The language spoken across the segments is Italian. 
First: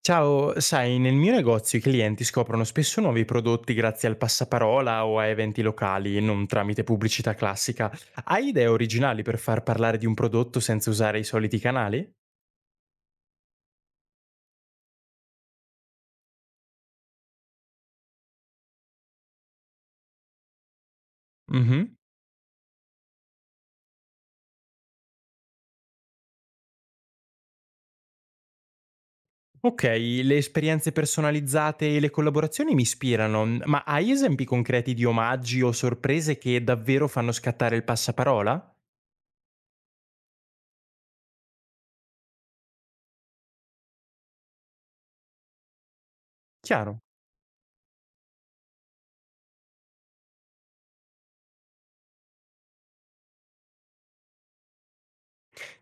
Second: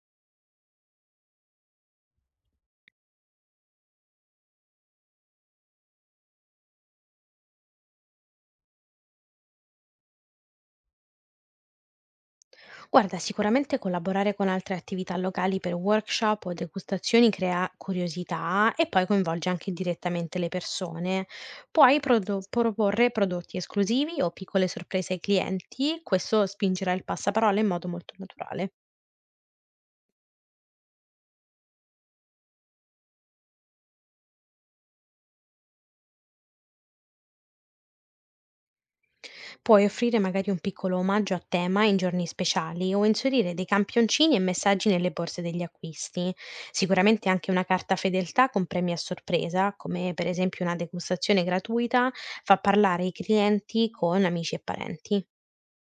Ciao, sai, nel mio negozio i clienti scoprono spesso nuovi prodotti grazie al passaparola o a eventi locali, non tramite pubblicità classica. Hai idee originali per far parlare di un prodotto senza usare i soliti canali? Guarda, sicuramente collaborare con altre attività locali per workshop o degustazioni crea curiosità e poi coinvolge anche direttamente le persone. Mhm. Puoi proporre prodotti esclusivi o piccole sorprese ai clienti, questo spingerà il passaparola in modo molto naturale. Ok, le esperienze personalizzate e le collaborazioni mi ispirano, ma hai esempi concreti di omaggi o sorprese che davvero fanno scattare il passaparola? Puoi offrire magari un piccolo omaggio a tema in giorni speciali o inserire dei campioncini e messaggi nelle borse degli acquisti. Chiaro. Sicuramente anche una carta fedeltà con premi a sorpresa, come per esempio una degustazione gratuita, fa parlare i clienti con amici e parenti.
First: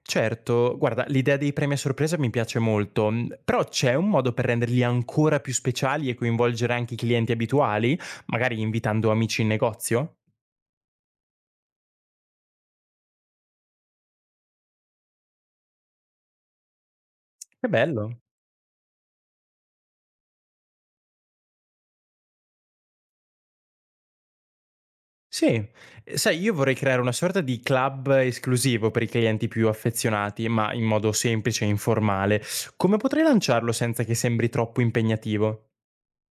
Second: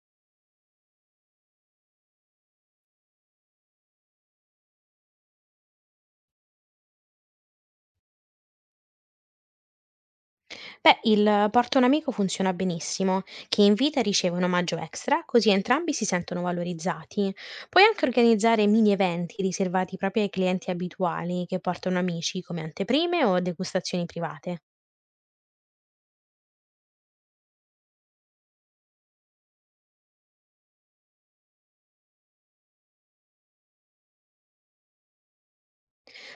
Certo, guarda, l'idea dei premi a sorpresa mi piace molto, però c'è un modo per renderli ancora più speciali e coinvolgere anche i clienti abituali, magari invitando amici in negozio? Beh, il porta un amico funziona benissimo. Chi invita riceve un omaggio extra, così entrambi si sentono valorizzati. Che Puoi anche bello! organizzare mini eventi riservati proprio ai clienti abituali che portano amici, come anteprime o degustazioni private. Sì. Sai, io vorrei creare una sorta di club esclusivo per i clienti più affezionati, ma in modo semplice e informale. Come potrei lanciarlo senza che sembri troppo impegnativo?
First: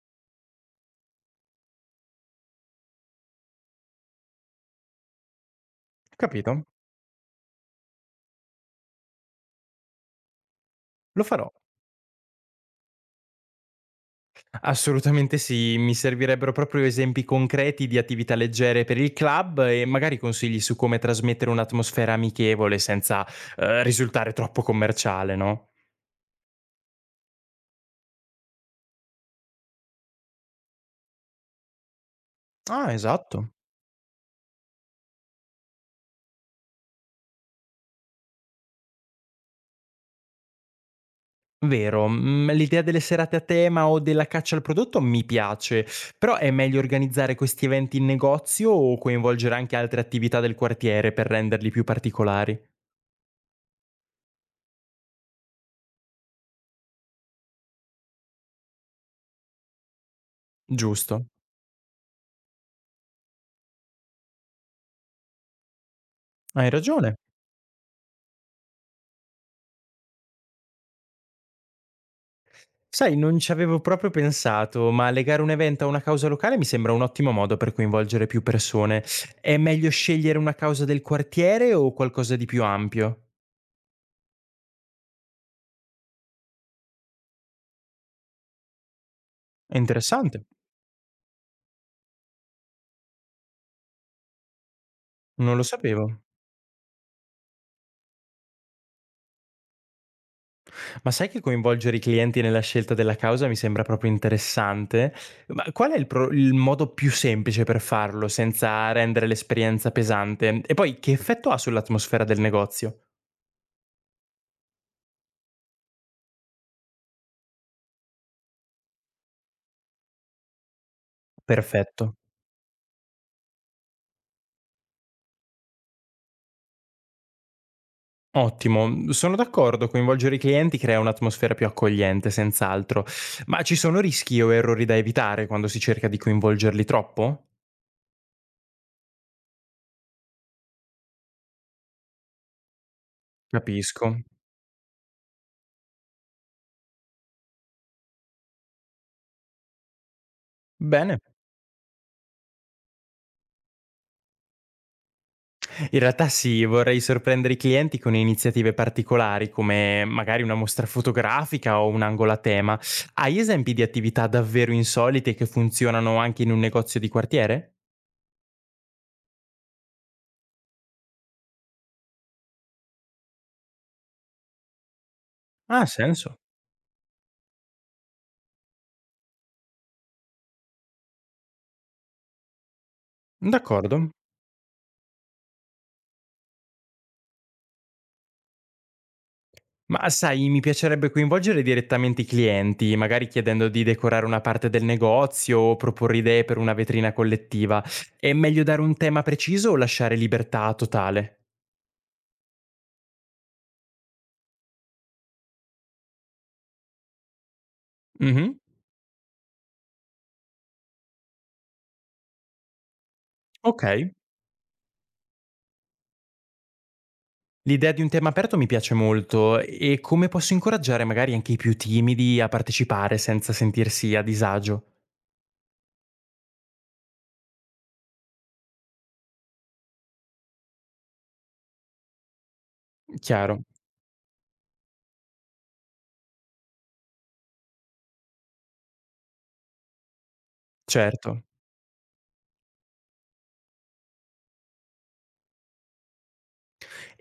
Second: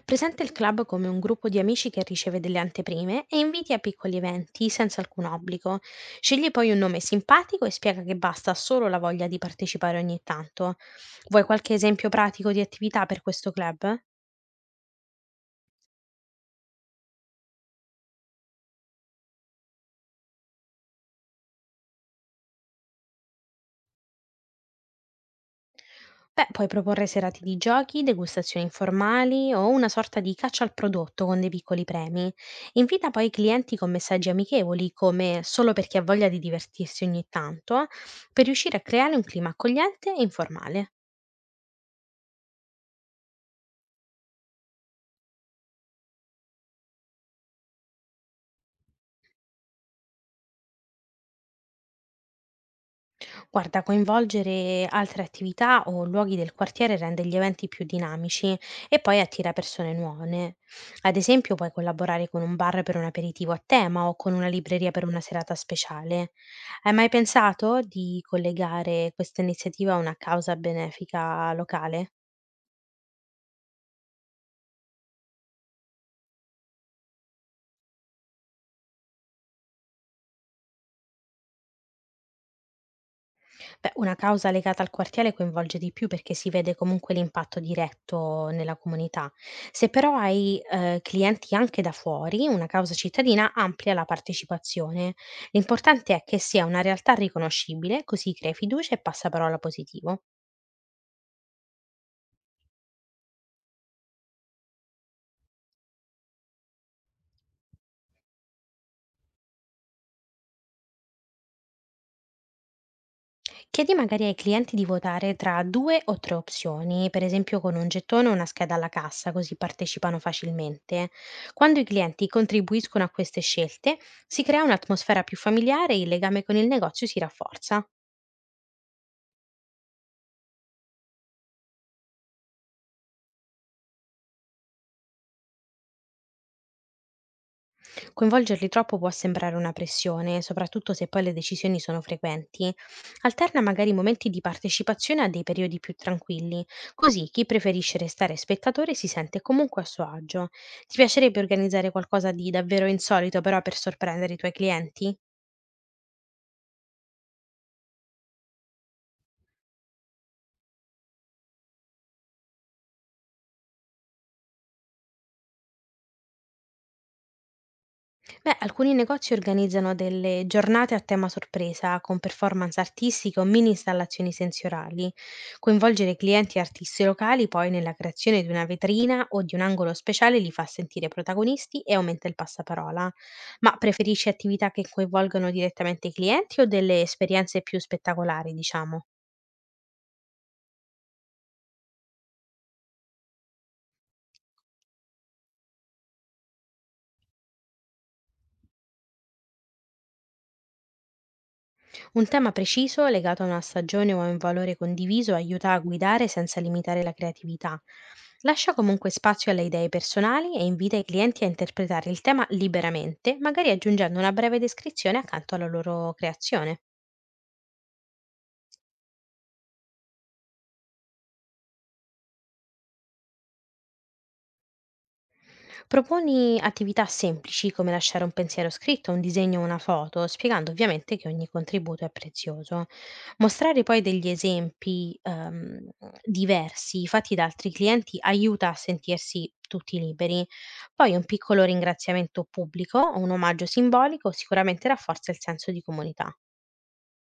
Presenta il club come un gruppo di amici che riceve delle anteprime e inviti a piccoli eventi senza alcun obbligo. Scegli Capito? poi un nome simpatico e spiega che basta solo la voglia di partecipare ogni tanto. Lo Vuoi farò. qualche esempio pratico di attività per questo club? Assolutamente sì, mi servirebbero proprio esempi concreti di attività leggere per il club e magari consigli su come trasmettere un'atmosfera amichevole senza risultare troppo commerciale, no? Beh, puoi proporre serate di giochi, degustazioni informali o una sorta di caccia al prodotto con dei piccoli premi. Ah, Invita poi i esatto. clienti con messaggi amichevoli, come solo per chi ha voglia di divertirsi ogni tanto, per riuscire a creare un clima accogliente e informale. Vero, l'idea delle serate a tema o della caccia al prodotto mi piace, però è meglio organizzare questi eventi in negozio o coinvolgere anche altre attività del quartiere per renderli più particolari? Guarda, coinvolgere altre attività o luoghi del quartiere rende gli eventi più dinamici e poi attira persone nuove. Ad Giusto. esempio, puoi collaborare con un bar per un aperitivo a tema o con una libreria per una serata speciale. Hai Hai mai ragione. pensato di collegare questa iniziativa a una causa benefica locale? Sai, non ci avevo proprio pensato, ma legare un evento a una causa locale mi sembra un ottimo modo per coinvolgere più persone. È meglio scegliere una causa del quartiere o qualcosa di più ampio? Beh, una causa legata al quartiere coinvolge di più perché si vede comunque l'impatto diretto nella comunità. È Se però interessante, hai clienti anche da fuori, una causa cittadina amplia la partecipazione. non lo sapevo. L'importante è che sia una realtà riconoscibile, così crei fiducia e passaparola positivo. Ma sai che coinvolgere i clienti nella scelta della causa mi sembra proprio interessante? Ma qual è il, il modo più semplice per farlo senza rendere l'esperienza pesante? E poi che effetto ha sull'atmosfera del negozio? Chiedi magari ai clienti di votare tra due o tre opzioni, per esempio con un gettone o una scheda alla cassa, così partecipano facilmente. Quando i Perfetto. clienti contribuiscono a queste scelte, si crea un'atmosfera più familiare e il legame con il negozio si rafforza. Ottimo, sono d'accordo, coinvolgere i clienti crea un'atmosfera più accogliente, senz'altro, ma ci sono rischi o errori da evitare quando si cerca di coinvolgerli troppo? Coinvolgerli troppo può sembrare una pressione, soprattutto se poi le decisioni sono frequenti. Alterna magari Capisco. momenti di partecipazione a dei periodi più tranquilli, così chi preferisce restare spettatore si sente comunque a suo agio. Ti Bene. piacerebbe organizzare qualcosa di davvero insolito però per sorprendere i tuoi clienti? In realtà sì, vorrei sorprendere i clienti con iniziative particolari, come magari una mostra fotografica o un angolo a tema. Hai esempi di attività davvero insolite che funzionano anche in un negozio di quartiere? Beh, alcuni negozi organizzano delle giornate a tema sorpresa, con performance artistiche o mini installazioni sensoriali. Ha Coinvolgere senso. clienti e artisti locali poi nella creazione di una vetrina o di un angolo speciale li fa sentire protagonisti e aumenta il passaparola. Ma D'accordo. preferisci attività che coinvolgano direttamente i clienti o delle esperienze più spettacolari, diciamo? Ma sai, mi piacerebbe coinvolgere direttamente i clienti, magari chiedendo di decorare una parte del negozio o proporre idee per una vetrina collettiva. È meglio dare un tema preciso o lasciare libertà totale? Un tema preciso, legato a una stagione o a un valore condiviso, aiuta a guidare senza limitare la creatività. Mhm. Lascia comunque spazio alle idee personali e invita i clienti a interpretare il tema liberamente, magari Ok. aggiungendo una breve descrizione accanto alla loro creazione. L'idea di un tema aperto mi piace molto e come posso incoraggiare magari anche i più timidi a partecipare senza sentirsi a disagio? Proponi attività semplici come lasciare un pensiero scritto, un disegno o una foto, spiegando ovviamente che ogni contributo è prezioso. Chiaro, Mostrare poi degli esempi diversi fatti da altri clienti aiuta a sentirsi tutti liberi. Poi un certo. piccolo ringraziamento pubblico o un omaggio simbolico sicuramente rafforza il senso di comunità.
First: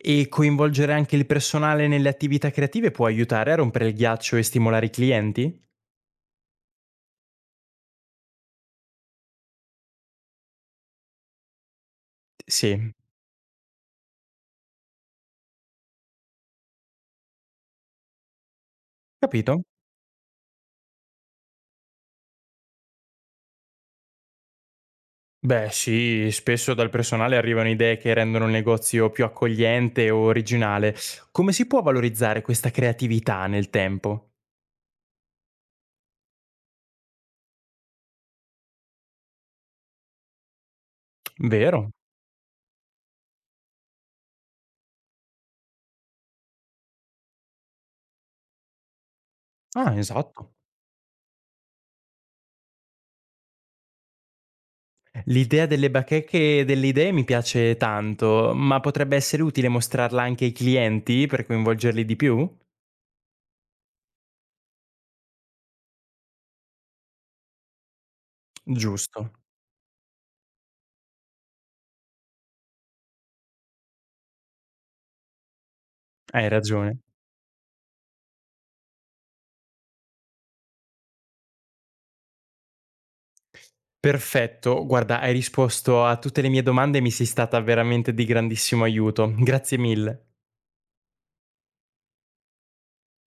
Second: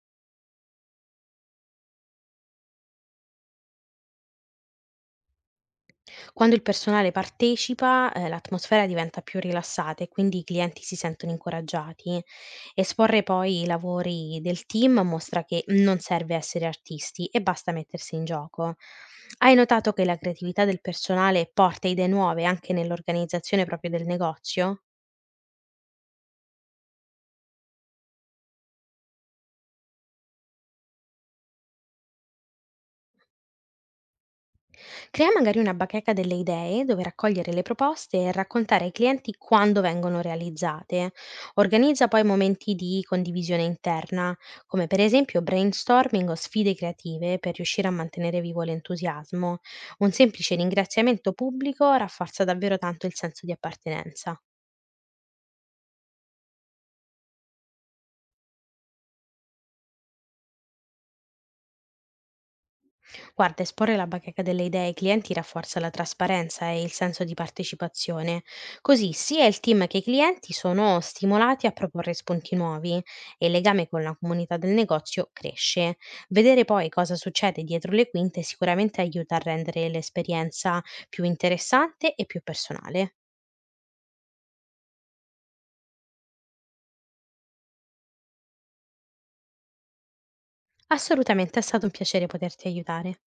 E coinvolgere anche il personale nelle attività creative può aiutare a rompere il ghiaccio e stimolare i clienti? Quando il personale partecipa, l'atmosfera diventa più rilassata e quindi i clienti si sentono incoraggiati. Sì, Esporre poi i lavori del team mostra che non serve essere artisti e basta mettersi in gioco. Hai capito. notato che la creatività del personale porta idee nuove anche nell'organizzazione proprio del negozio? Beh sì, spesso dal personale arrivano idee che rendono il negozio più accogliente o originale. Come si può valorizzare questa creatività nel tempo? Crea magari una bacheca delle idee dove raccogliere le proposte e raccontare ai clienti quando vengono realizzate. Vero? Organizza poi momenti di condivisione interna, come per esempio brainstorming o sfide creative per riuscire a mantenere vivo l'entusiasmo. Ah, Un esatto. semplice ringraziamento pubblico rafforza davvero tanto il senso di appartenenza. L'idea delle bacheche e delle idee mi piace tanto, ma potrebbe essere utile mostrarla anche ai clienti per coinvolgerli di più? Guarda, esporre la bacheca delle idee ai clienti rafforza la trasparenza e il senso di partecipazione, così Giusto, sia il team che i clienti sono stimolati a proporre spunti nuovi e il legame con la comunità del negozio cresce. hai Vedere poi ragione. cosa succede dietro le quinte sicuramente aiuta a rendere l'esperienza più interessante e più personale. Perfetto, guarda, hai risposto a tutte le mie domande e mi sei stata veramente di grandissimo aiuto. Grazie mille. Assolutamente è stato un piacere poterti aiutare.